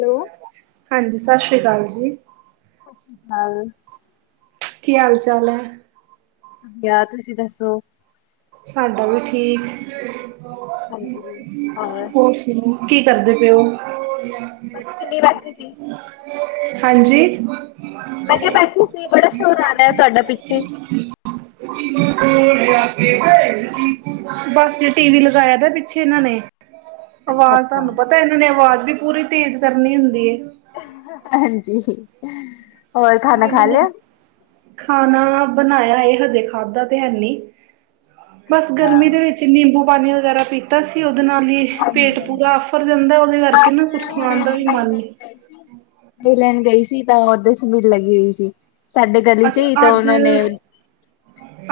Hello. ਹਾਂਜੀ, ਸਤਿ ਸ਼੍ਰੀ ਅਕਾਲ ਜੀ। ਸਤਿ ਸ਼੍ਰੀ ਅਕਾਲ। ਕੀ ਹਾਲ - ਚਾਲ ਹੈ। ਹਆ ਤੁਸੀਂ ਦੱਸੋ? ਸਾਡਾ ਵੀ ਠੀਕ। ਹੋਰ ਸੁਣਾ? ਕੀ ਕਰਦੇ ਪਏ ਉਹ? ਵਿਹਲੀ ਬੈਠੀ ਸੀ। ਹਾਂਜੀ। ਮੈਂ ਕਿਹਾ ਬੈਠੀ ਸੀ, ਬੜਾ ਸ਼ੋਰ ਆਾਨ ਤੁਹਾਡਾ ਪਿੱਛੇ। ਬਸ, ਟੀ ਵੀ ਲਗਾਇਆ ਦਾ ਪਿੱਛੇ ਇਹਨਾਂ ਨੇ। ਅੱਛਾ ਆਵਾਜ਼ ਅੱਛਾ ਤੁਹਾਨੂੰ ਪਤਾ, ਇਹਨਾਂ ਨੇ ਆਵਾਜ਼ ਵੀ ਪੂਰੀ ਤੇਜ਼' ਕਰਨੀ ਹੁੰਦੀ। ਹਾਂਜੀ। ਹੋਰ ਹਾਂ ਖਾਣਾ ਖਾ ਇਹਨਾਂ ਨੇ ਲਿਆ ਖਾਣਾ ਬਣਾਇਆਂ, ਇਹ ਹਜੇ ਖਾਧਾ ਤੇ ਹੈ ਨੀ। ਬਸ, ਹਾਂ, ਗਰਮੀ ਦੇ ਵਿੱਚ 'ਨਿੰਬੂ ਪਾਣੀ' ਵਗੈਰਾ ਪੀਤਾ। ਤਾਂ ਅਸੀਂ ਉਹਦੇ ਨਾਲ ਹੀ ਪੇਟ ਹਾਂਜੀ ਪੂਰਾ ਹਾਂਜੀ ਆਫਰ ਜਾਂਦਾ। ਉਹਦੇ ਕਰਕੇ ਅੱਜ ਨਾ ਕੁਛ ਮੈਂ ਹੁਣੇ ਖਾਣ ਦਾ ਵੀ ਦਹੀਂ ਲੈਣ ਮਨ ਨਹੀਂ। ਗਈ ਸੀ ਲੈਣ ਗਈ ਸੀ। ਤਾਂ ਉਓਦੇਰ ਚ ਵੀੜ ਲੱਗੀ ਹੋਈ ਸੀ। ਸਾਡੇ ਗਲੀ ਵਿੱਚ ਹੀ ਅੱਛਾ ਤਾਂ ਅੱਜ ਉਹਨਾਂ ਨੇ।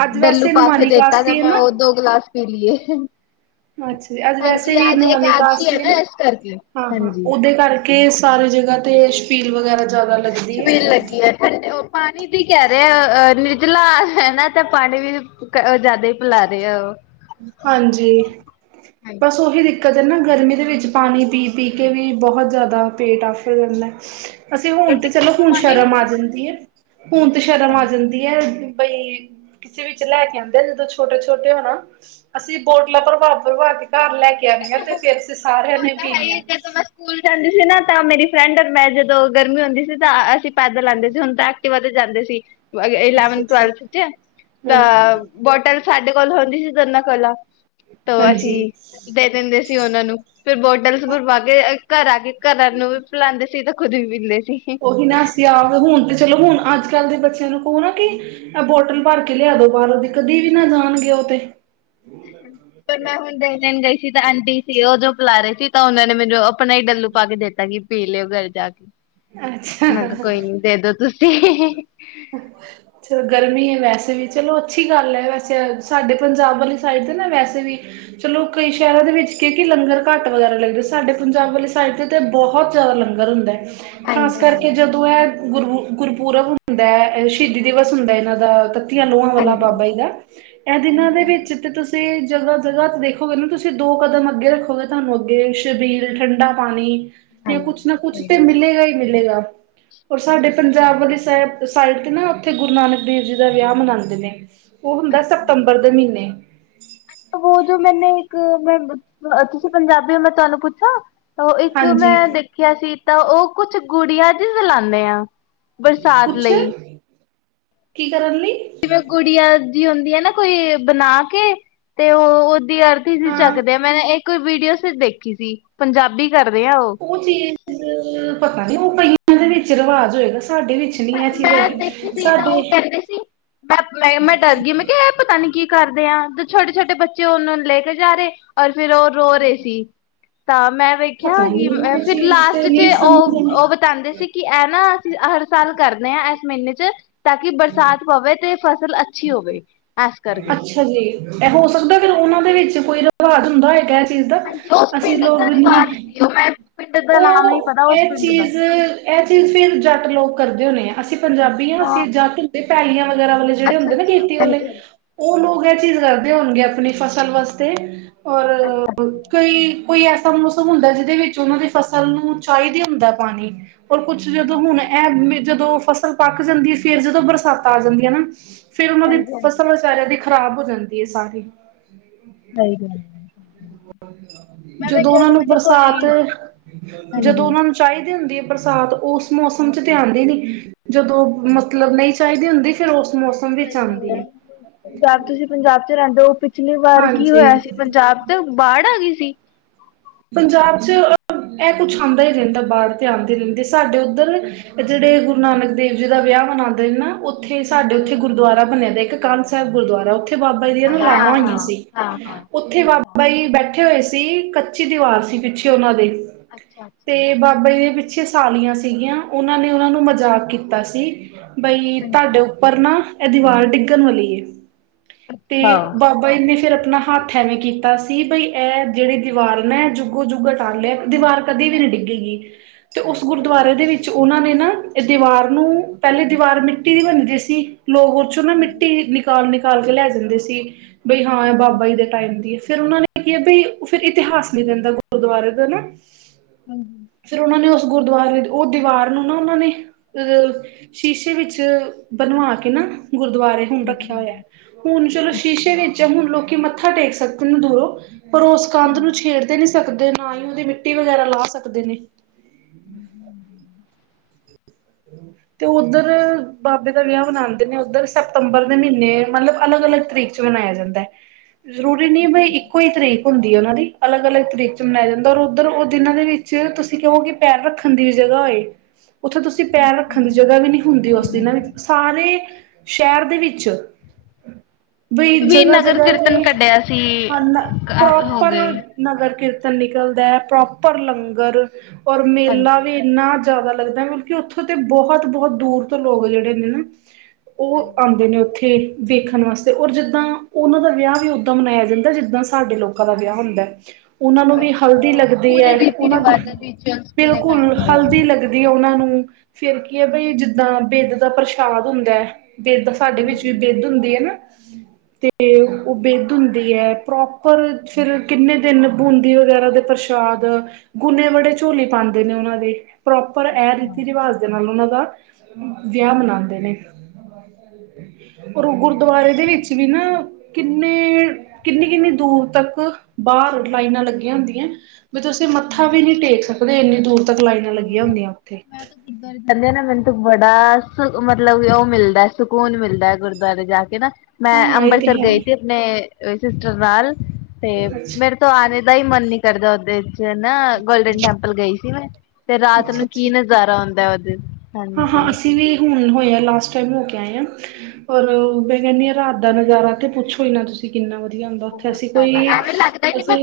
ਅੱਜ ਡੱਲੂ ਵੈਸੇ ਪਾ ਕੇ ਨੁਮਾਨੀ ਦੇਤਾ ਤੇ, ਕਾਸ਼ਤੀ ਹੈ ਮੈਂ ਨਾ ਉਹ ਦੋ ਗਲਾਸ ਪੀ ਲਈਏ। ਅੱਛਾ ਜ ਅੱਜ ਵੈਸੇ ਵੀ ਨਾਨ ਕਾਸ ਨੇ ਹਾਂ, ਹਾਂ ਹਾਂਜੀ ਓਦੇ ਘਰ। ਕੇ ਸਾਰੇ ਜਗ੍ਹਾ ਤੇ ਸ਼ਫੀਲ ਵਗੈਰਾ ਜ਼ਿਆਦਾ, ਛਬੀਲ' ਲੱਗੀ ਹੈ ਠੰਡੇ ਪਾਣੀ ਦੀ ਕਹਿ ਰਹੇ ਅ, ਨਿਰਜਲਾ ਹੈ ਨਾ ਤੇ ਪਾਣੀ ਵੀ। ਉਹ ਜ਼ਿਆਦਾ ਹੀ ਭੁਲਾ ਰਹੇ ਆ ਉਹ। ਹਾਂਜੀ। ਬਸ ਉਹੀ ਦਿੱਕਤ ਹੈ ਨਾ ਗਰਮੀ ਦੇ ਵਿੱਚ ਪਾਣੀ ਪੀ, ਪੀ ਕੇ ਵੀ ਬਹੁਤ ਜ਼ਿਆਦਾ ਪੇਟ ਆਫਰ ਜਾਂਦਾ। ਅਸੀਂ ਹੁਣ ਤੇ ਚਲੋ ਹੁਣ ਸ਼ਰਮ' ਆ ਜਾਂਦੀ ਹੈ। ਹੁਣ ਤੇ ਸ਼ਰਮ' ਆ ਜਾਂਦੀ ਹੈ ਬਈ। ਕਿਸੇ ਵਿੱਚ ਲੈ ਕੇ ਆਉਂਦੇ ਆ ਜਦੋਂ ਛੋਟੇ ਛੋਟੇ ਹੋ ਨਾ ਅਸੀਂ 'ਬੋਟਲਾਂ' ਪ੍ਰਭਾਵ, ਪ੍ਰਭਾਵ ਕੇ ਘਰ ਲੈ ਕੇ। ਆਇਆਂ ਤੇ ਫੇਰ ਅਸੀਂ ਸਾਰਿਆਂ ਉਹ ਨੇ ਪੀਣੀਆਂ। [inaudible] ਸਕੂਲ ਜਾਂਦੀ ਸੀ ਨਾ, ਤਾਂ ਮੇਰੀ 'ਫਰੈਂਡ' ਔਰ ਮੈਂ ਜਦੋਂ ਗਰਮੀ ਹੁੰਦੀ ਸੀ, ਤਾਂ ਅਸੀਂ ਪੈਦਲ ਆਉਂਦੇ ਸੀ ਹੁਣ ਤੱਕ। ਵਧ ਜਾਂਦੇ ਸੀ, ਇਲੈਵ ਅੱਛਾ-ਅੱਛਾ ਟਵਲਥ ਚ ਹਾਂ ਤਾਂ ਬੋਟਲ। ਸਾਡੇ ਕੋਲ ਹੁੰਦੀ ਸੀ ਦੋਨਾ ਕੋਲੋ, ਅਸੀਂ ਹਾਂਜੀ ਦੇ ਦਿੰਦੇ ਸੀ ਉਹਨਾਂ ਨੂੰ। ਫੇਰ ਬੋਟਲਸ ਭਰਵਾ ਕੇ ਘਰ ਆ ਕੇ ਘਰਾਂ ਨੂੰ ਵੀ ਪਿਲਾਉਂਦੇ ਸੀ, ਤੇ ਖੁਦ ਵੀ ਪੀਂਦੇ ਸੀ। ਉਹੀ ਨਾਸੀ ਆ ਹੁਣ ਤੇ ਚਲੋ ਹੁਣ ਅੱਜ - ਕੱਲ ਦੇ ਬੱਚਿਆਂ ਨੂੰ ਕਹੋ ਨਾ। ਕਿ ਆ ਬੋਟਲ ਭਰ ਕੇ ਲਿਆ ਦੋ, ਬਾਹਰੋਂਦੀ ਕਦੇਦੀ ਵੀ ਨਾ ਜਾਣਗੇ ਉਹ ਤੇ। ਹ ਪਰ ਮੈਂ ਹੁਣ ਦੇਨ ਲਣ ਗਈ ਸੀ, ਤੇ ਆਂਟੀ ਸੀ ਉਹ ਜੋ ਬਿਲਾ ਰਹੇ ਸੀ, ਤਾਂ ਉਹਨਾਂ ਨੇ ਮੈਨੂੰ ਆਪਣਾ ਹੀ ਡੱਲੂ ਪਾ ਕੇ ਦੇਤਾ ਸੀ। ਪੀ ਲਿਓ ਘਰ ਜਾ ਕੇ, ਮੈਂ ਕਿਹਾ ਅੱਛਾ ਕੋਈ ਨੀ ਦੇਦੋ ਤੁਸੀਂ। ਅੱਛਾ ਚਲੋਂ ਗਰਮੀ ਹੈ ਵੈਸੇ ਵੀ, ਚਲੋ ਅੱਛੀ ਗੱਲ ਹੈ। ਵੈਸੇ ਸਾਡੇ ਪੰਜਾਬ ਵਾਲੀ ਸਾਈਡ ਦੇ ਨਾ ਵੈਸੇ ਵੀ। ਚਲੋ ਕਈ ਸ਼ਹਿਰਾਂ ਦੇ ਵਿੱਚ ਕੇ ਕੀ ਲੰਗਰ ਘਟ ਵਗੈਰਾ ਲੱਗਦੇ, ਸਾਡੇ ਪੰਜਾਬ ਵਾਲੀ ਸਾਈਡ ਤੇ। ਤੇ ਬਹੁਤ ਜ਼ਿਆਦਾ ਲੰਗਰ ਹੁੰਦਾ। ਖਾਸ ਕਰਕੇ ਜਦੋਂ ਇਹ ਗੁਰ ਗੁਰਪੁਰਬ ਹੁੰਦਾ ਹੈ। ਸ਼ਹੀਦੀ ਦਿਵਸ ਹੁੰਦਾ ਇਹਨਾਂ ਦਾ ਲੋਹਾਂ ਵਾਲਾ ਬਾਬਾ ਜੀ ਦਾ, ਇਹ ਦਿਨਾਂ ਦੇ ਵਿੱਚ ਤੇ ਤੁਸੀਂ। ਤੇ ਜਗ੍ਹਾ- ਜਗ੍ਹਾ ਤੇ ਦੇਖੋਗੇ ਨਾ ਤੁਸੀਂ ਦੋ ਕਦਮ ਅੱਗੇ ਰੱਖੋਗੇ, ਤੁਹਾਨੂੰ ਅੱਗੇ, ਸ਼ਬੀਲ, ਠੰਡਾ ਪਾਣੀ। ਜਾਂ ਕੁਛ ਨਾ ਕੁਛ ਤਾਂ ਮਿਲੇਗਾ ਹੀ ਮਿਲੇਗਾ। ਔਰ ਸਾਡੇ ਪੰਜਾਬ ਵਾਲੀ ਸਾਈਡ, ਸਾਈਡ ਤੇ ਨਾ ਉੱਥੇ, ਗੁਰੂ ਨਾਨਕ ਦੇਵ ਜੀ ਦਾ ਵਿਆਹ ਮਨਾਉਂਦੇ ਨੇ। ਉਹ ਹੁੰਦਾ ਸਤੰਬਰ ਦੇ ਮਹੀਨੇ। ਉਹ ਜੋ, ਮੈਨੇ ਇੱਕ ਤੁਸੀਂ ਪੰਜਾਬੀ ਹੋ, ਮੈਂ ਤੁਹਾਨੂੰ ਪੁੱਛਾਂ। ਉਹ ਇੱਕ ਹਾਂਜੀ ਮੈਂ ਦੇਖਿਆ ਸੀ, ਤਾਂ ਉਹ ਕੁਛ ਗੁੜੀਆਂ ਜੀ ਹਿਲਾਂਉਦੇ ਆ। ਬਰਸਾਤ ਕੁਛ ਲਈ। ਕੀ ਕਰਨ ਲਈ। ਜਿਵੇਂ ਗੁੜੀਆਂ ਦੀ ਹੁੰਦੀਆਂ ਨਾ ਕੋਈ ਬਣਾ ਕੇ, ਤੇ ਉਹ। ਦੀ ਅਰਥੀ ਸੀ ਚੱਕਦੇ ਹਾਂ, ਮੈਂ ਇੱਕ ਵੀਡੀਓ ਦੇਖੀ ਸੀ, ਪੰਜਾਬੀ ਕਰਦੇ ਆ ਉਹ। ਉਹ ਚੀਜ਼, ਪਤਾ ਨੀ ਉਹ ਕਈਆਂ ਦੇ ਵਿੱਚ ਰਿਵਾਜ ਹੋਏਗਾ। ਸਾਡੇ ਵਿੱਚ, ਨੀ ਇਹ ਚੀਜ਼ ਮੈਂ ਹੈਗੀ ਦੇਖੀ ਸੀ। ਤਾਂ ਸਾਡੇ ਉਹ ਕਹਿੰਦੇ ਸੀ। ਮੈਂ -ਮੈਂ, ਮੈਂ ਡਰ ਗਈ, ਮੈਂ ਕਿਹਾ ਇਹ ਪਤਾ ਨੀ ਕੀ ਕਰਦੇ ਆ, ਛੋਟੇ -ਛੋਟੇ ਬੱਚੇ ਉਹਨੂੰ ਲੈ ਕੇ ਜਾ ਰਹੇ। ਔਰ ਫਿਰ ਉਹ ਰੋ ਰਹੇ ਸੀ, ਤਾਂ ਮੈਂ। ਦੇਖਿਆ ਪਤਾ ਨੀ ਕਿ, ਇਹ ਫਿਰ ਚੀਜ਼ ਤੇ ਲਾਸਟ 'ਚ ਨਹੀਂ ਉਹ, ਸਮਝਦੇ ਉਹ ਬਿਤਾਉਂਦੇ ਸੀ। ਕਿ ਐ ਨਾ, ਅਸੀਂ ਹਰ ਸਾਲ ਕਰਦੇ ਹਾਂ ਇਸ ਮਹੀਨੇ 'ਚ ਤਾਂ ਕਿ ਬਰਸਾਤ ਪਵੇ ਤੇ ਫਸਲ ਅੱਛੀ ਹੋਵੇ, ਇਸ ਕਰਕੇ ਅੱਛਾ ਜੀ, ਇਹ ਹੋ ਸਕਦਾ ਫਿਰ ਉਹਨਾਂ ਦੇ ਵਿੱਚ ਕੋਈ ਰਿਵਾਜ ਹੁੰਦਾ ਹੈਗਾ ਚੀਜ਼ ਦਾ, ਹਾਂਜੀ ਉਸ ਅਸੀਂ ਪਿੰਡ ਲੋਕ ਦਾ ਰਿਵਾਜ਼ ਨੀ, ਸੀ ਉਹ ਮੈਂ ਪਿੰਡ ਦਾ ਨਾਮ ਨੀ ਪਤਾ ਉਹ ਉਸ ਇਹ ਪਿੰਡ ਦਾ ਚੀਜ਼ ਇਹ ਚੀਜ਼ ਫਿਰ ਜੱਟ ਲੋਕ ਕਰਦੇ ਹੁੰਦੇ ਆਂ, ਅਸੀਂ ਪੰਜਾਬੀ ਹਾਂ, ਅਸੀਂ ਜੱਟ ਹੁੰਦੇ ਪੈਲੀਆਂ ਵਗੈਰਾ ਵਾਲੇ ਜਿਹੜੇ ਹਹੁੰਦੇ ਨਾ ਖੇਤੀ ਵਾਲੇ, ਉਹ ਲੋਕ ਇਹ ਚੀਜ਼ ਕਰਦੇ ਹੋਣਗੇ, ਆਪਣੀ ਫਸਲ ਵਾਸਤੇ ਔਰ, ਕੋਈ, ਕੋਈ ਐਸਾ ਮੌਸਮ ਹੁੰਦਾ ਜਿਹਦੇ ਵਿੱਚ ਉਹਨਾਂ ਦੀ ਫਸਲ ਨੂੰ ਚਾਹੀਦਾ ਹੁੰਦਾ ਪਾਣੀ। ਔਰ ਕੁਛ ਜਦੋਂ ਹੁਣ ਇਹ ਜਦੋਂ ਫਸਲ ਪੱਕ ਜਾਂਦੀ। ਫੇਰ ਜਦੋਂ ਬਰਸਾਤਾਂ ਆ ਜਾਂਦੀਆਂ ਨਾ। ਫਿਰ ਉਹਨਾਂ ਦੀ, ਫਸਲ ਵਿਚਾਰਿਆਂ ਦੀ ਖ਼ਰਾਬ ਹੋ ਜਾਂਦੀ ਹੈ। ਸਾਰੀ ਸਹੀ ਗੱਲ ਜਦੋਂ ਉਹਨਾਂ ਨੂੰ ਬਰਸਾਤ, ਜਦੋਂ ਉਹਨਾਂ ਨੂੰ ਚਾਹੀਦੀ ਹੁੰਦੀ ਹੈ ਬਰਸਾਤ, ਉਸ ਮੌਸਮ 'ਚ ਤੇ ਆਉਂਦੀ ਨਹੀਂ, ਜਦੋਂ ਮਤਲਬ ਨਹੀਂ ਚਾਹੀਦੀ ਹੁੰਦੀ, ਫੇਰ ਉਸ ਮੌਸ ਸਹੀ ਗੱਲ ਹੈ। ਪੰਜਾਬ ਤੁਸੀਂ ਪੰਜਾਬ 'ਚ ਰਹਿੰਦੇ ਉਹ, ਪਿਛਲੀ ਵਾਰ ਕੀ ਹਾਂਜੀ ਹੋਇਆ ਸੀ। ਪੰਜਾਬ 'ਚ ਬਾੜ ਆ ਗਈ ਸੀ। ਪੰਜਾਬ 'ਚ ਇਹ ਕੁਛ ਆਉਂਦਾ ਹੀ ਰਹਿੰਦਾ, ਬਾੜ ਤੇ ਆਉਂਦੇ ਰਹਿੰਦੇ ਸਾਡੇ ਉੱਧਰ। ਜਿਹੜੇ ਗੁਰੂ ਨਾਨਕ ਦੇਵ ਜੀ ਦਾ ਵਿਆਹ ਮਨਾਉਂਦੇ ਨੇ ਨਾ, ਉਹ ਉੱਥੇ ਸਾਡੇ ਉੱਥੇ ਗੁਰਦੁਆਰਾ ਬਣਿਆ, ਦਾ ਇੱਕ ਕਾਨ ਸਾਹਿਬ ਗੁਰਦੁਆਰਾ। ਉੱਥੇ ਬਾਬਾ ਜੀ ਦੀਆਂ ਨਾ ਲਾਵਾਂ ਹੋਈਆਂ ਸੀ। ਹਾਂ ਹਾਂ ਉੱਥੇ ਅੱਛਾ ਬਾਬਾ ਜੀ ਬੈਠੇਂ ਹੋਏ ਸੀ, ਕੱਚੀ ਦੀਵਾਰ ਸੀ, ਪਿੱਛੇ ਉਹਨਾਂ ਦੇ। ਅੱਛਾ ਅੱਛਾ ਤੇ ਬਾਬਾ ਜੀ ਦੇ ਪਿੱਛੇ ਸਾਲੀਆਂ ਸੀਗੀਆਂ, ਉਹਨਾਂ ਨੇ ਉਹਨਾਂ ਨੂੰ ਮਜ਼ਾਕ ਕੀਤਾ ਸੀ, ਬਈ ਤੁਹਾਡੇ ਉੱ ਉੱਪਰ ਨਾ, ਇਹ ਦੀਵਾਰ ਡਿੱਗਣ ਵਾਲੀ ਏ, ਤੇ ਬਾਬਾ ਬਾਈਨ ਨੇ ਫਿਰ ਆਪਣਾ ਹੱਥ ਐਵੇਂ ਕੀਤਾ ਸੀ, ਬਈ ਇਹ ਜਿਹੜੇ ਦੀਵਾਰ ਨੇ ਜੁੱਗੋ ਜੁੱਗਾ ਕਰ ਲਿਆ, ਦੀਵਾਰ ਕਦੇ ਵੀ ਨੀ ਡਿੱਗੇਗੀ, ਤੇ ਉਸ ਗੁਰਦੁਆਰੇ ਦੇ ਵਿੱਚ ਵਿੱਚ ਉਹਨਾਂ ਨੇ ਨਾ, ਇਹ ਦੀਵਾਰ ਨੂੰ, ਪਹਿਲੇ ਦੀਵਾਰ ਮਿੱਟੀ ਦੀ ਬੰਣਦੀ ਸੀ ਲੋਕ-' ਵਿਚੋਂ ਨਾ, ਮਿੱਟੀ ਨਿਕਾਲ -ਨਿਕਾਲ ਕੇ ਲੈ ਜਾਂਦੇ ਸੀ, ਬਈ ਹਾਂ ਇਹ ਬਾਬਾ ਜੀ ਦੇ ਟਾਈਮ ਦੀ, ਫਿਰ ਉਹਨਾਂ ਨੇ ਕੀ ਬਈ, ਫਿਰ ਇਤਿਹਾਸ ਲਿਖ ਦਿੰਦਾ ਗੁਰਦੁਆਰੇ ਦਾ ਨਾ ਹਾਂਜੀ ਫਿਰ ਉਹਨਾਂ ਨੇ ਉਸ ਗੁਰਦੁਆਰੇ ਉਹ ਦੀਵਾਰ ਨੂੰ ਨਾ ਉਹਨਾਂ ਨੇ ਅਹ ਸ਼ੀਸ਼ੇ ਵਿੱਚ ਬਣਵਾ ਕੇ ਨਾ ਗੁਰਦੁਆਰੇ ਰੱਖਿਆ ਹੋਇਆ ਹੁਣ ਚਲੋ ਸ਼ੀਸ਼ੇ ਵਿੱਚ ਹੁਣ ਲੋਕੀ ਮੱਥਾ ਟੇਕ ਸਕਦੇ ਨ ਦੂਰੋਂ ਪਰ ਉਸ ਕੰਧ ਨੂੰ ਛੇੜ ਤੇ ਨੀ ਸਕਦੇ ਨਾ ਹੀ ਉਹਦੀ ਮਿੱਟੀ ਵਗੈਰਾ ਲਾ ਸਕਦੇ ਨੇ [inaudible] ਹ [inaudible] ਅਤੇ ਓਦਰ ਬਾਬੇ ਦਾ ਵਿਆਹ ਮਨਾਂਦੇ ਨੇ ਓਦਰ ਸਤੰਬਰ ਦੇ ਮਹੀਨੇ ਮਤਲਬ ਅਲਗ ਅਲੱਗ ਤਰੀਕੇ ਮਨਾਇਆ ਜਾਂਦਾ ਹੈ ਜ਼ਰੂਰੀ ਨਹੀਂ ਵੀ ਇੱਕੋ ਹੀ ਤਰੀਕ ਹੁੰਦੀ ਹੈ ਉਹਨਾਂ ਦੀ ਅਲੱਗ ਅਲੱਗ ਤਰੀਕੇ ਚ ਮਨਾਇਆ ਜਾਂਦਾ ਔਰ ਓਦਰ ਉਹ ਦਿਨਾਂ ਦੇ ਵਿੱਚ ਤੁਸੀਂ ਕਹੋਗੇ। ਪੈਰ ਰੱਖਣ ਦੀ ਵੀ ਜਗ੍ਹਾ ਹੋਏ ਉੱਥੇ ਤੁਸੀਂ ਪੈਰ ਰੱਖਣ ਦੀ ਜਗ੍ਹਾ ਵੀ ਨਹੀਂ ਹੁੰਦੀ ਉਸ ਦਿਨਾਂ ਵਿੱਚ ਸਾਰੇ ਸ਼ਹਿਰ ਦੇ ਵਿੱਚ ਬਈ ਹੁਣ ਵੀ ਜਗ੍ਹਾ ਨਗਰ ਜਗ੍ਹਾ ਤੇ ਕੀਰਤਨ ਕੱਢਿਆ ਸੀ ਹਨ ਹੋ ਪ੍ਰੋਪਰ ਗਏ ਨਗਰ ਕੀਰਤਨ ਨਿਕਲਦਾ ਹੈ ਪ੍ਰੋਪਰ ਲੰਗਰ ਔਰ ਮੇਲਾ ਵੀ ਇੰਨਾ ਜ਼ਿਆਦਾ ਲੱਗਦਾ ਮਤਲਬ ਉੱਥੋਂ ਤੇ ਬਹੁਤ ਬਹੁਤ ਦੂਰ ਤੋਂ ਲੋਕ ਜਿਹੜੇ ਨੇ ਨਾ ਉਹ ਆਉਂਦੇ ਨੇ ਉੱਥੇ ਵੇਖਣ ਵਾਸਤੇ ਔਰ ਜਿੱਦਾਂ ਉਹਨਾਂ ਦਾ ਵਿਆਹ ਵੀ ਉਦਾਂ ਮਨਾਇਆ ਜਾਂਦਾ ਜਿੱਦਾਂ ਸਾਡੇ ਲੋਕਾਂ ਦਾ ਵਿਆਹ ਹੁੰਦਾ ਉਨਾਂ ਨੂੰ ਵੀ ਹਲਦੀ ਲੱਗਦੀ ਹੈ ਉਨਾਂ ਦੀ ਬਿਲਕੁਲ ਹਲਦੀ ਲੱਗਦੀ ਉਨਾਂ ਨੂੰ ਫੇਰ ਕੀ ਹੈ ਬਈ ਜਿੱਦਾਂ ਬਿਦ ਦਾ ਪ੍ਰਸ਼ਾਦ ਹੁੰਦਾ ਹੈ ਬਿਦ ਸਾਡੇ ਵਿੱਚ ਵੀ ਬਿੱਦ ਹੁੰਦੀ ਨਾ ਤੇ ਉਹ ਬਿੱਦ ਹੁੰਦੀ ਹੈ ਪ੍ਰੋਪਰ ਫਿਰ ਕਿੰਨੇ ਦਿਨ ਬੂੰਦੀ ਵਗੈਰਾ ਦੇ ਪ੍ਰ ਸ਼ਾਦ ਗੁਨੇ ਬੜੇ ਝੋਲੀ ਪਾਂਦੇ ਨੇ ਉਹਨਾਂ ਦੇ ਪ੍ਰੋਪਰ ਇਹ ਰੀਤੀ ਰਿਵਾਜ ਨਾਲ ਉਨਾਂ ਦਾ ਵਿਆਹ ਮਨਾਂਦੇ ਨੇ ਔਰ ਉਹ ਗੁਰਦੁਆਰੇ ਦੇ ਵਿੱਚ ਵੀ ਨਾ ਕਿੰਨੇ ਕਿੰਨੀ ਕਿੰਨੀ ਦੂਰ ਤੱਕ ਬਾਹਰ ਲਾਈਨਾਂ ਲੱਗੀਆਂ ਹੁੰਦੀਆਂ। ਵੀ ਤੁਸੀਂ ਮੱਥਾ ਵੀ ਨਹੀਂ ਟੇਕ ਸਕਦੇ ਇੰਨੀ ਦੂਰ ਤੱਕ ਲਾਈਨਾਂ ਲੱਗੀਆਂ ਹੁੰਦੀਆਂ ਉੱਥੇ ਗੁਰਦਆ ਜਾਂਦੇ ਨਾ ਮੈਨੂੰ ਤ ਬੜਾ ਸੁ ਮਤਲਬ ਉਹ ਮਿਲਦਾ ਸਕੂਨ ਮਿਲਦਾ ਗੁਰਦੁਆਰੇ ਜਾ ਕੇ ਨਾ ਮੈਂ ਹਾਂ ਇਹ ਤੇ ਅੰਬਰਸਰ ਹੈ ਗਈ ਹੀ ਸੀ ਆਪਣੇ ਸਿਸਟਰ ਨਾਲ ਤੇ ਅੱਛਾ ਮੇਰੇ ਆਣੇ ਦਾ ਹੀ ਮਨ ਨੀ ਕਰਦਾ ਉਦੇ ਚ ਹਨ ਗੋਲਡਨ ਟੈਂਪਲ ਗਈ ਸੀ ਮੈਂ ਤੇ ਰਾਤ ਨੂੰ ਕੀ ਨਜ਼ਾਰਾ ਹੁੰਦਾ ਉਦੇ ਹਾਂ ਹਾਂ ਅਸੀਂ ਵੀ ਹੁਣ ਹੋਏ ਹ ਲਾਸਟ ਟਾਈਮ ਹੋ ਕੇ ਆਏ ਹ ਰ ਮੈਂ ਕਹਿੰਦੀ ਹਾਂ ਰਾਤ ਦਾ ਨਜ਼ਾਰਾ ਤੇ ਪੁੱਛੋ ਹੀ ਨਾ ਤੁਸੀਂ ਤੁ ਕਿੰਨਾ ਵਧੀਆ ਹੁੰਦਾ ਉੱਥੇ ਅਸੀਂ ਕੋਈ ਅਸੀਂ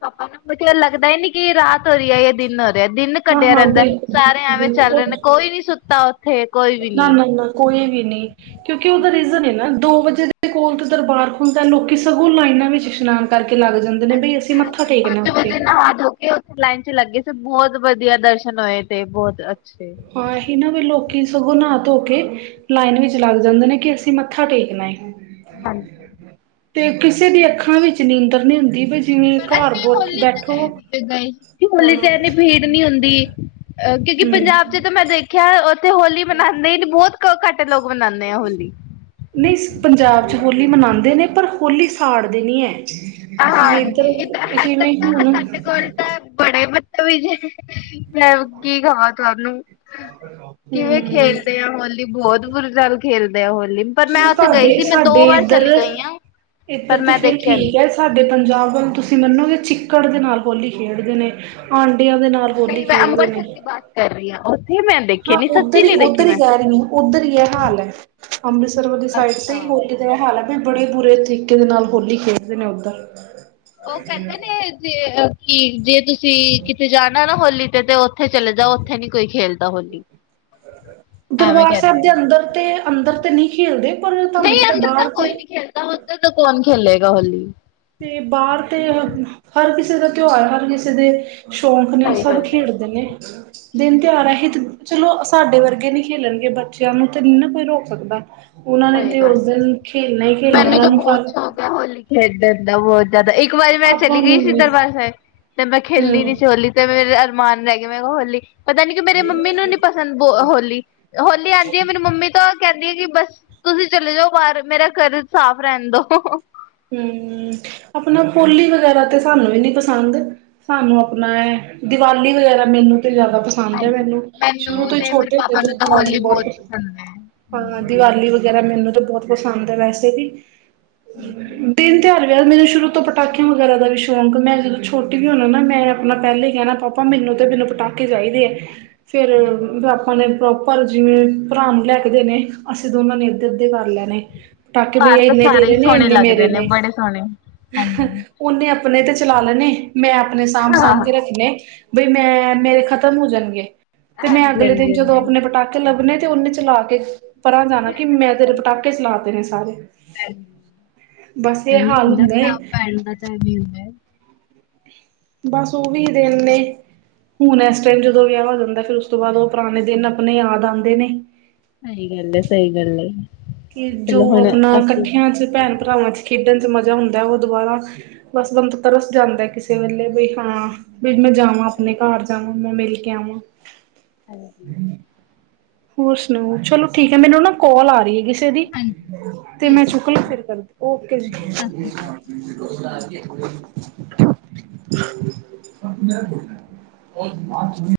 ਪਾਪਾ ਨੂੰ ਮੁ ਲੱਗਦਾ ਹੀ ਨੀ ਕਿ ਰਾਤ ਹੋ ਰਹੀ ਹੈ ਜਾਂ ਦਿਨ ਹੋ ਰਿਹਾ ਦਿਨ ਕੱਢਿਆ ਹਾਂ-ਹਾਂ ਰਹਿੰਦਾ ਸਾਰੇ ਐਵੇਂ ਚੱਲ ਬਿਲਕੁਲ-ਬਿਲਕੁਲ ਰੇ ਨੇ ਕੋਈ ਨੀ ਸੁੱਤਾ ਉੱਥੇ ਕੋਈ ਵੀ ਨੀ। ਨਾ-ਨਾ-ਨਾ ਕੋਈ ਵੀ ਨਹੀਂ। ਕਿਉਂਕਿ ਉਦਾ ਰੀਜ਼ਨ ਨਾ ਦੋ ਵਜੇ ਦੇ ਕੋਲ ਤੇ ਦਰਬਾਰ ਖੁਲਦਾ ਲੋਕੀ ਸਗੋਂ ਲਾਈਨਾਂ ਵਿੱਚ ਇਸ਼ਨਾਨ ਕਰਕੇ ਲੱਗ ਜਾਂਦੇ ਨੇ ਬਈ ਹਾਂਜੀ ਅਸੀਂ ਫੇਰ ਮੱਥਾ ਟੇਕਣਾ ਪੰਜ ਉੱਥੇ ਵਜੇ ਨਹਾ ਧੋ ਕੇ ਉੱਥੇ ਲਾਈਨ ਚ ਲੱਗੇ ਸੀ ਬਹੁਤ ਵਧੀਆ ਦਰਸ਼ਨ ਹੋਏ ਤੇ ਬਹੁਤ ਅੱਛੇ ਆਹੀ ਨਾ ਵੇ ਲੋਕੀ ਸਗੋਂ ਨਾ ਧੋ ਕੇ ਲਾਈਨ ਵਿੱਚ ਲੱਗ ਜਾਂਦੇ ਨੇ ਕਿ ਅਸੀਂ ਮੱਥਾ ਟੇਕਣਾ ਏ ਤੇ ਕਿਸੇ ਦੀ ਅੱਖਾਂ ਵਿੱਚ ਨੀਂਦਰ ਨੀ ਹੁੰਦੀ ਬ ਜਿਵੇਂ ਪਰ ਘਰ ਅਸੀਂ ਹੋਲੀ ਤੇ ਬੈਠੋ ਗਏ ਸੀ ਗਏ ਸੀ ਹਾਂ ਹੋਲੀ ਹਮ ਚ ਇੰਨੀ ਭੀੜ ਨਹੀਂ ਹੁੰਦੀ। ਅ ਕਿਉਂਕਿ ਪੰਜਾਬ ਚ ਤਾਂ ਮੈਂ ਦੇਖਿਆ ਉੱਥੇ ਹੋਲੀ ਮਨਾਂਦੇ ਬਹੁਤ ਘੱਟ ਲੋਕ ਮਨਾਂਦੇ ਆ ਹੋਲੀ ਨਹੀਂ ਪੰਜਾਬ 'ਚ ਹੋਲੀ ਮਨਾਂਦੇ ਨੇ ਪਰ ਹੋਲੀ ਸਾੜਦੇ ਨਹੀਂ ਹੈ। ਜਿਵੇਂ ਹਾਂਜੀ ਇਦਰ ਜਿਵੇਂ ਹੁਣ ਬੜਾ ਹੀ ਮਤਲਬ ਜੇ [unintelligible] ਮੈਂ ਕੀ ਕਵਾਂ ਤੁਹਾਨੂੰ ਕਿਵੇਂ ਖੇਲਦੇ ਆ ਹੋਲੀ ਬੋਤ ਬੁੁਰੀ ਨਾਲ ਖੇਲਦੇ ਆ ਹੋਲੀ ਪਰ ਮੈਂ ਚਲੋ ਉੱਥੇ ਗਈ ਤੁਹਾਡੇ ਸੀ, ਮੈਂ ਸਾਡੇ ਦੋ ਵਾਰ ਇੱਧਰ ਚਲੀ ਗਈ ਆਂ, ਪਰ ਇੱਧਰ ਤੇ ਮੈਂ ਫਿਰ ਦੇਖਿਆ ਨੀ। ਠੀਕ ਹੈ ਸਾਡੇ ਪੰਜਾਬ ਵੱਲ ਤੁਸੀਂ ਮੰਨੋਗੇ ਚਿੱਕੜ ਦੇ ਨਾਲ ਹੋਲੀ ਖੇਡਦੇ ਨੇ, ਆਂਡਿਆਂ ਦੇ ਨਾਲ। ਹੋਲੀ ਨਹੀਂ ਮੈਂ ਖੇਲਦੇ ਅੰਮ੍ਰਿਤਸਰ ਨਈ, ਦੀ ਬਾਤ ਕਰ ਰਹੀ ਹਾਂ ਉੱਥੇ ਮੈਂ ਦੇਖੇ ਹਾਂ ਨੀ ਸੱਚੀ ਉੱਧਰ ਹੀ ਨੀ ਦੇਖੀ ਉੱਧਰ ਹੀ ਮੈਂ ਕਹਿ ਰਹੀ ਆਂ। ਉੱਧਰ ਈ ਐ ਹਾਲ ਐ, ਅੰਮ੍ਰਿਤਸਰ ਵਾਲੀ ਸਾਈਡ ਤੇ ਈ ਹੋਲੀ ਹਾਲ ਐ ਵੀ ਬੜੇ ਬੁਰੇ ਤਰੀਕੇ ਦੇ ਨਾਲ ਹੋਲੀ ਖੇਡਦੇ ਨੇ ਉੱਧਰ। ਉਹ ਕਹਿੰਦੇ ਨੇ ਜੇ ਕੀ ਜੇ ਤੁਸੀਂ ਕਿਤੇ ਜਾਣਾ ਨਾ ਹੋਲੀ ਤੇ-ਤੇ ਉਥੇ ਚਲੇ ਜਾਓ, ਉੱਥੇ ਨੀ ਕੋਈ ਖੇਲਦਾ ਹੋਲੀ। ਦਰਬਾਰ ਸਾਹਿਬ ਦੇ ਅੰਦਰ ਤੇ ਅੰਦਰ ਤੇ ਨਹੀਂ ਖੇਲਦੇ। ਪਰ ਤੁਹਾਨੂੰ ਨਹੀਂ ਪਤਾ ਅੰਦਰ ਤਾਂ ਬਾਹਰ ਕੋਈ ਤੇ ਨਹੀਂ ਖੇਲਦਾ, ਅੰਦਰ ਤਾਂ ਕੌਣ ਖੇਲੇਗਾ ਹੋਲੀ। ਤੇ ਬਾਹਰ ਤੇ, ਹਰ ਕਿਸੇ ਦਾ ਤਿਉਹਾਰ ਹਰ ਕਿਸੇ ਦੇ ਸ਼ੌਕ ਨਈ ਸਭ ਖੇਡਦੇ ਨੇ। ਦਿਨ ਤਿਹਾਰ ਅਸੀ ਚਲੋ ਸਾਡੇ ਵਰਗੇ ਨਹੀਂ ਖੇਲਣਗੇ, ਬੱਚਿਆਂ ਨੂੰ ਤੇ ਨਹੀਂ ਨਾ ਕੋਈ ਰੋਕ ਸਕਦਾ। ਉਹਨਾਂ ਨੇ ਤੇ ਉਸ ਦਿਨ ਖੇਲਣਾ ਹੀ ਖੇਲਣਾ, ਉਹਨਾਂ ਨੂੰ ਫਰਕ ਹੋੋਲੀ ਖੇਡਣ ਦਾ ਬਹੁਤ ਜਦ ਇੱਕ ਵਾਰੀ ਮੈਂ ਆਪਾਂ ਚਲੀ ਗਈ ਨੂੰ ਸੀ ਨੀ ਦਰਬਾਰ ਸਾਹਿਬ, ਤੇ ਮੈਂ ਖੇਲੀ ਨੀ ਹੂੰ। ਸੀ ਹੋਲੀ। ਤੇ ਮੇਰੇ ਅਰਮਾਨ ਰਹਿ ਗੇ, ਮੈਂ ਕਿਹਾ ਹੋਲੀ ਪਤਾ ਨੀ ਕਿ ਮੇਰੇ ਮੰਮੀ ਨੂੰ ਨੀ ਪਸੰਦ ਬ ਹੋਲੀ, ਹੋਲੀ ਆਂਦੀ ਐ ਮੇਰੀ ਮੰਮੀ ਤੋਂ ਕਹਿੰਦੀ ਆ ਕਿ ਬਸ ਤੁਸੀਂ ਚਲੇ ਜਾਓ ਬਾਹਰ, ਮੇਰਾ ਘਰ ਸਾਫ਼ ਰਹਿਣ ਦੋ। ਹੂੰ ਆਪਣਾ ਪੋਲੀ ਵਗੈਰਾ ਤੇ ਸਾਨੂੰ ਵੀ ਨੀ ਪਸੰਦ। ਸਾਨੂੰ ਆਪਣਾ ਐ ਦੀਵਾਲੀ ਵਗੈਰਾ ਮੈਨੂੰ ਤੇ ਜ਼ਿਆਦਾ ਪਸੰ ਪਸੰਦ ਐ ਮੈਨੂੰ, ਸ਼ੁਰੂ ਤੋਂ ਹੀ ਛੋਟੇ ਹੁੰਦੇ ਤੋਂ ਹੀ ਦੀਵਾਲੀ ਬਹੁਤ ਹੈ ਪਸੰਦ ਹਾਂ। ਦੀਵਾਲੀ ਵਗੈਰਾ ਮੈਨੂੰ ਤਾਂ ਬਹੁਤ ਪਸੰਦ ਐ ਵੈਸੇ ਵੀ। ਹਾਂਜੀ ਦਿਨ, ਤਿਹਾਰ, ਵਿਆਹ ਮੈਨੂੰ ਸ਼ੁਰੂ ਤੋਂ ਪਟਾਕਿਆਂ ਵਗੈਰਾ ਦਾ ਵੀ ਸ਼ੌਕ, ਮੈਂ ਜਦੋਂ ਛੋਟੀ ਵੀ ਹੋਣਾ ਨਾ ਮੈਂ ਆਪਣਾ ਪਹਿਲੇ ਹੀ ਕਹਿਣਾ, ਪਾਪਾ ਮੈਨੂੰ ਤੇ ਮੈਨੂੰ ਪਟਾਕੇ ਚਾਹੀਦੇ ਐ, ਫੇਰ ਪਾਪਾ ਨੇ ਪ੍ਰੋਪਰ ਜਿਵੇਂ ਭਰਾ ਨੂੰ ਲੈ ਕੇ ਦੇਨੇ, ਅਸੀਂ ਦੋਨਾਂ ਨੇ ਅੱਧੇ-ਅੱਧੇ ਕਰ ਲੈਣੇ। ਪਟਾਕੇ ਘਰ ਭਈਆ ਤਾਂ ਇੰਨੇ ਸਾਰੇ ਹੀ ਤੇਰੇ ਨੇ, ਸੋਹਣੇ ਇੰਨੇ ਲੱਗਦੇ ਮੇਰੇ ਨੇ। ਬੜੇ ਸੋਹਣੇ ਹਾਂਜੀ ਉਹਨੇ ਆਪਣੇ ਤੇ ਚਲਾ ਲੈਣੇ, ਮੈਂ ਆਪਣੇ ਸਾਂਭ-ਸਾਂਭ ਹਾਂ ਕੇ ਰੱਖਣੇ। ਬਈ ਮੈਂ ਮੇਰੇ ਖ਼ਤਮ ਹੋ ਜਾਣਗੇ, ਤੇ ਮੈਂ ਹਾਂਜੀ ਅਗਲੇ ਦਿਨ ਹਾਂਜੀ ਜਦੋਂ ਹਾਂਜੀ ਆਪਣੇ ਪਟਾਕੇ ਲੱਭਣੇ ਤੇ ਉਹਨੇ ਚਲਾ ਕੇ ਪਰਾਂ ਜਾਣਾ, ਕਿ ਮੈਂ ਤੇਰੇ ਪਟਾਕੇ ਚਲਾਤੇ ਨੇ ਸਾਰੇ। ਬਸ ਕਹਿੰਦੇ ਇਹ ਐਂਵੀ ਹਾਲ ਹੁੰਦਾ, ਭਰਾ ਏ ਭੈਣ ਦਾ ਤਾਂ ਐਂਵੀ ਹੁੰਦਾ। ਬਸ ਉਹ ਵੀ ਦਿਨ ਨੇ। ਹੁਣ ਇਸ ਟੈਮ ਜਦੋਂ ਵਿਆਹ ਹੋ ਜਾਂਦਾ, ਫਿਰ ਉਸ ਤੋਂ ਬਾਅਦ ਉਹ ਪੁਰਾਣੇ ਦਿਨ ਆਪਣੇ ਯਾਦ ਆਂਦੇ ਨੇ। ਸਹੀ ਗੱਲ ਏ, ਸਹੀ ਗੱਲ ਏ। ਕਿ ਜੋ ਆਪਣਾ ਕੱਠਿਆਂ ਚ ਭੈਣ ਭਰਾਵਾਂ ਚ ਖੇਡਣ ਚ ਮਜ਼ਾ ਹੁੰਦਾ, ਉਹ ਦੁਬਾਰਾ ਬਸ ਬੰਦਾ ਤਰਸ ਜਾਂਦਾ ਕਿਸੇ ਵੇਲੇ ਵੀ, ਹਾਂ ਵੀ ਮੈਂ ਜਾਵ ਮੈਂ ਆਪਣੇ ਘਰ ਜਾਵਾਂ, ਮੈਂ ਮਿਲ ਕੇ ਆਵਾਂ। ਹਾਂਜੀ। ਹੋਰ ਸੁਣਾਓ, ਚਲੋ ਠੀਕ ਐ, ਮੈਨੂੰ ਨਾ ਕੋਲ ਆ ਰਹੀ ਹੈਗੀ। ਤੇ ਦੀ ਤੇ ਮੈਂ ਚੁੱਕਲਾਂ, ਫਿਰ ਕਰਦੀ ਓਕੇ ਜੀ। [unintelligible] [inaudible]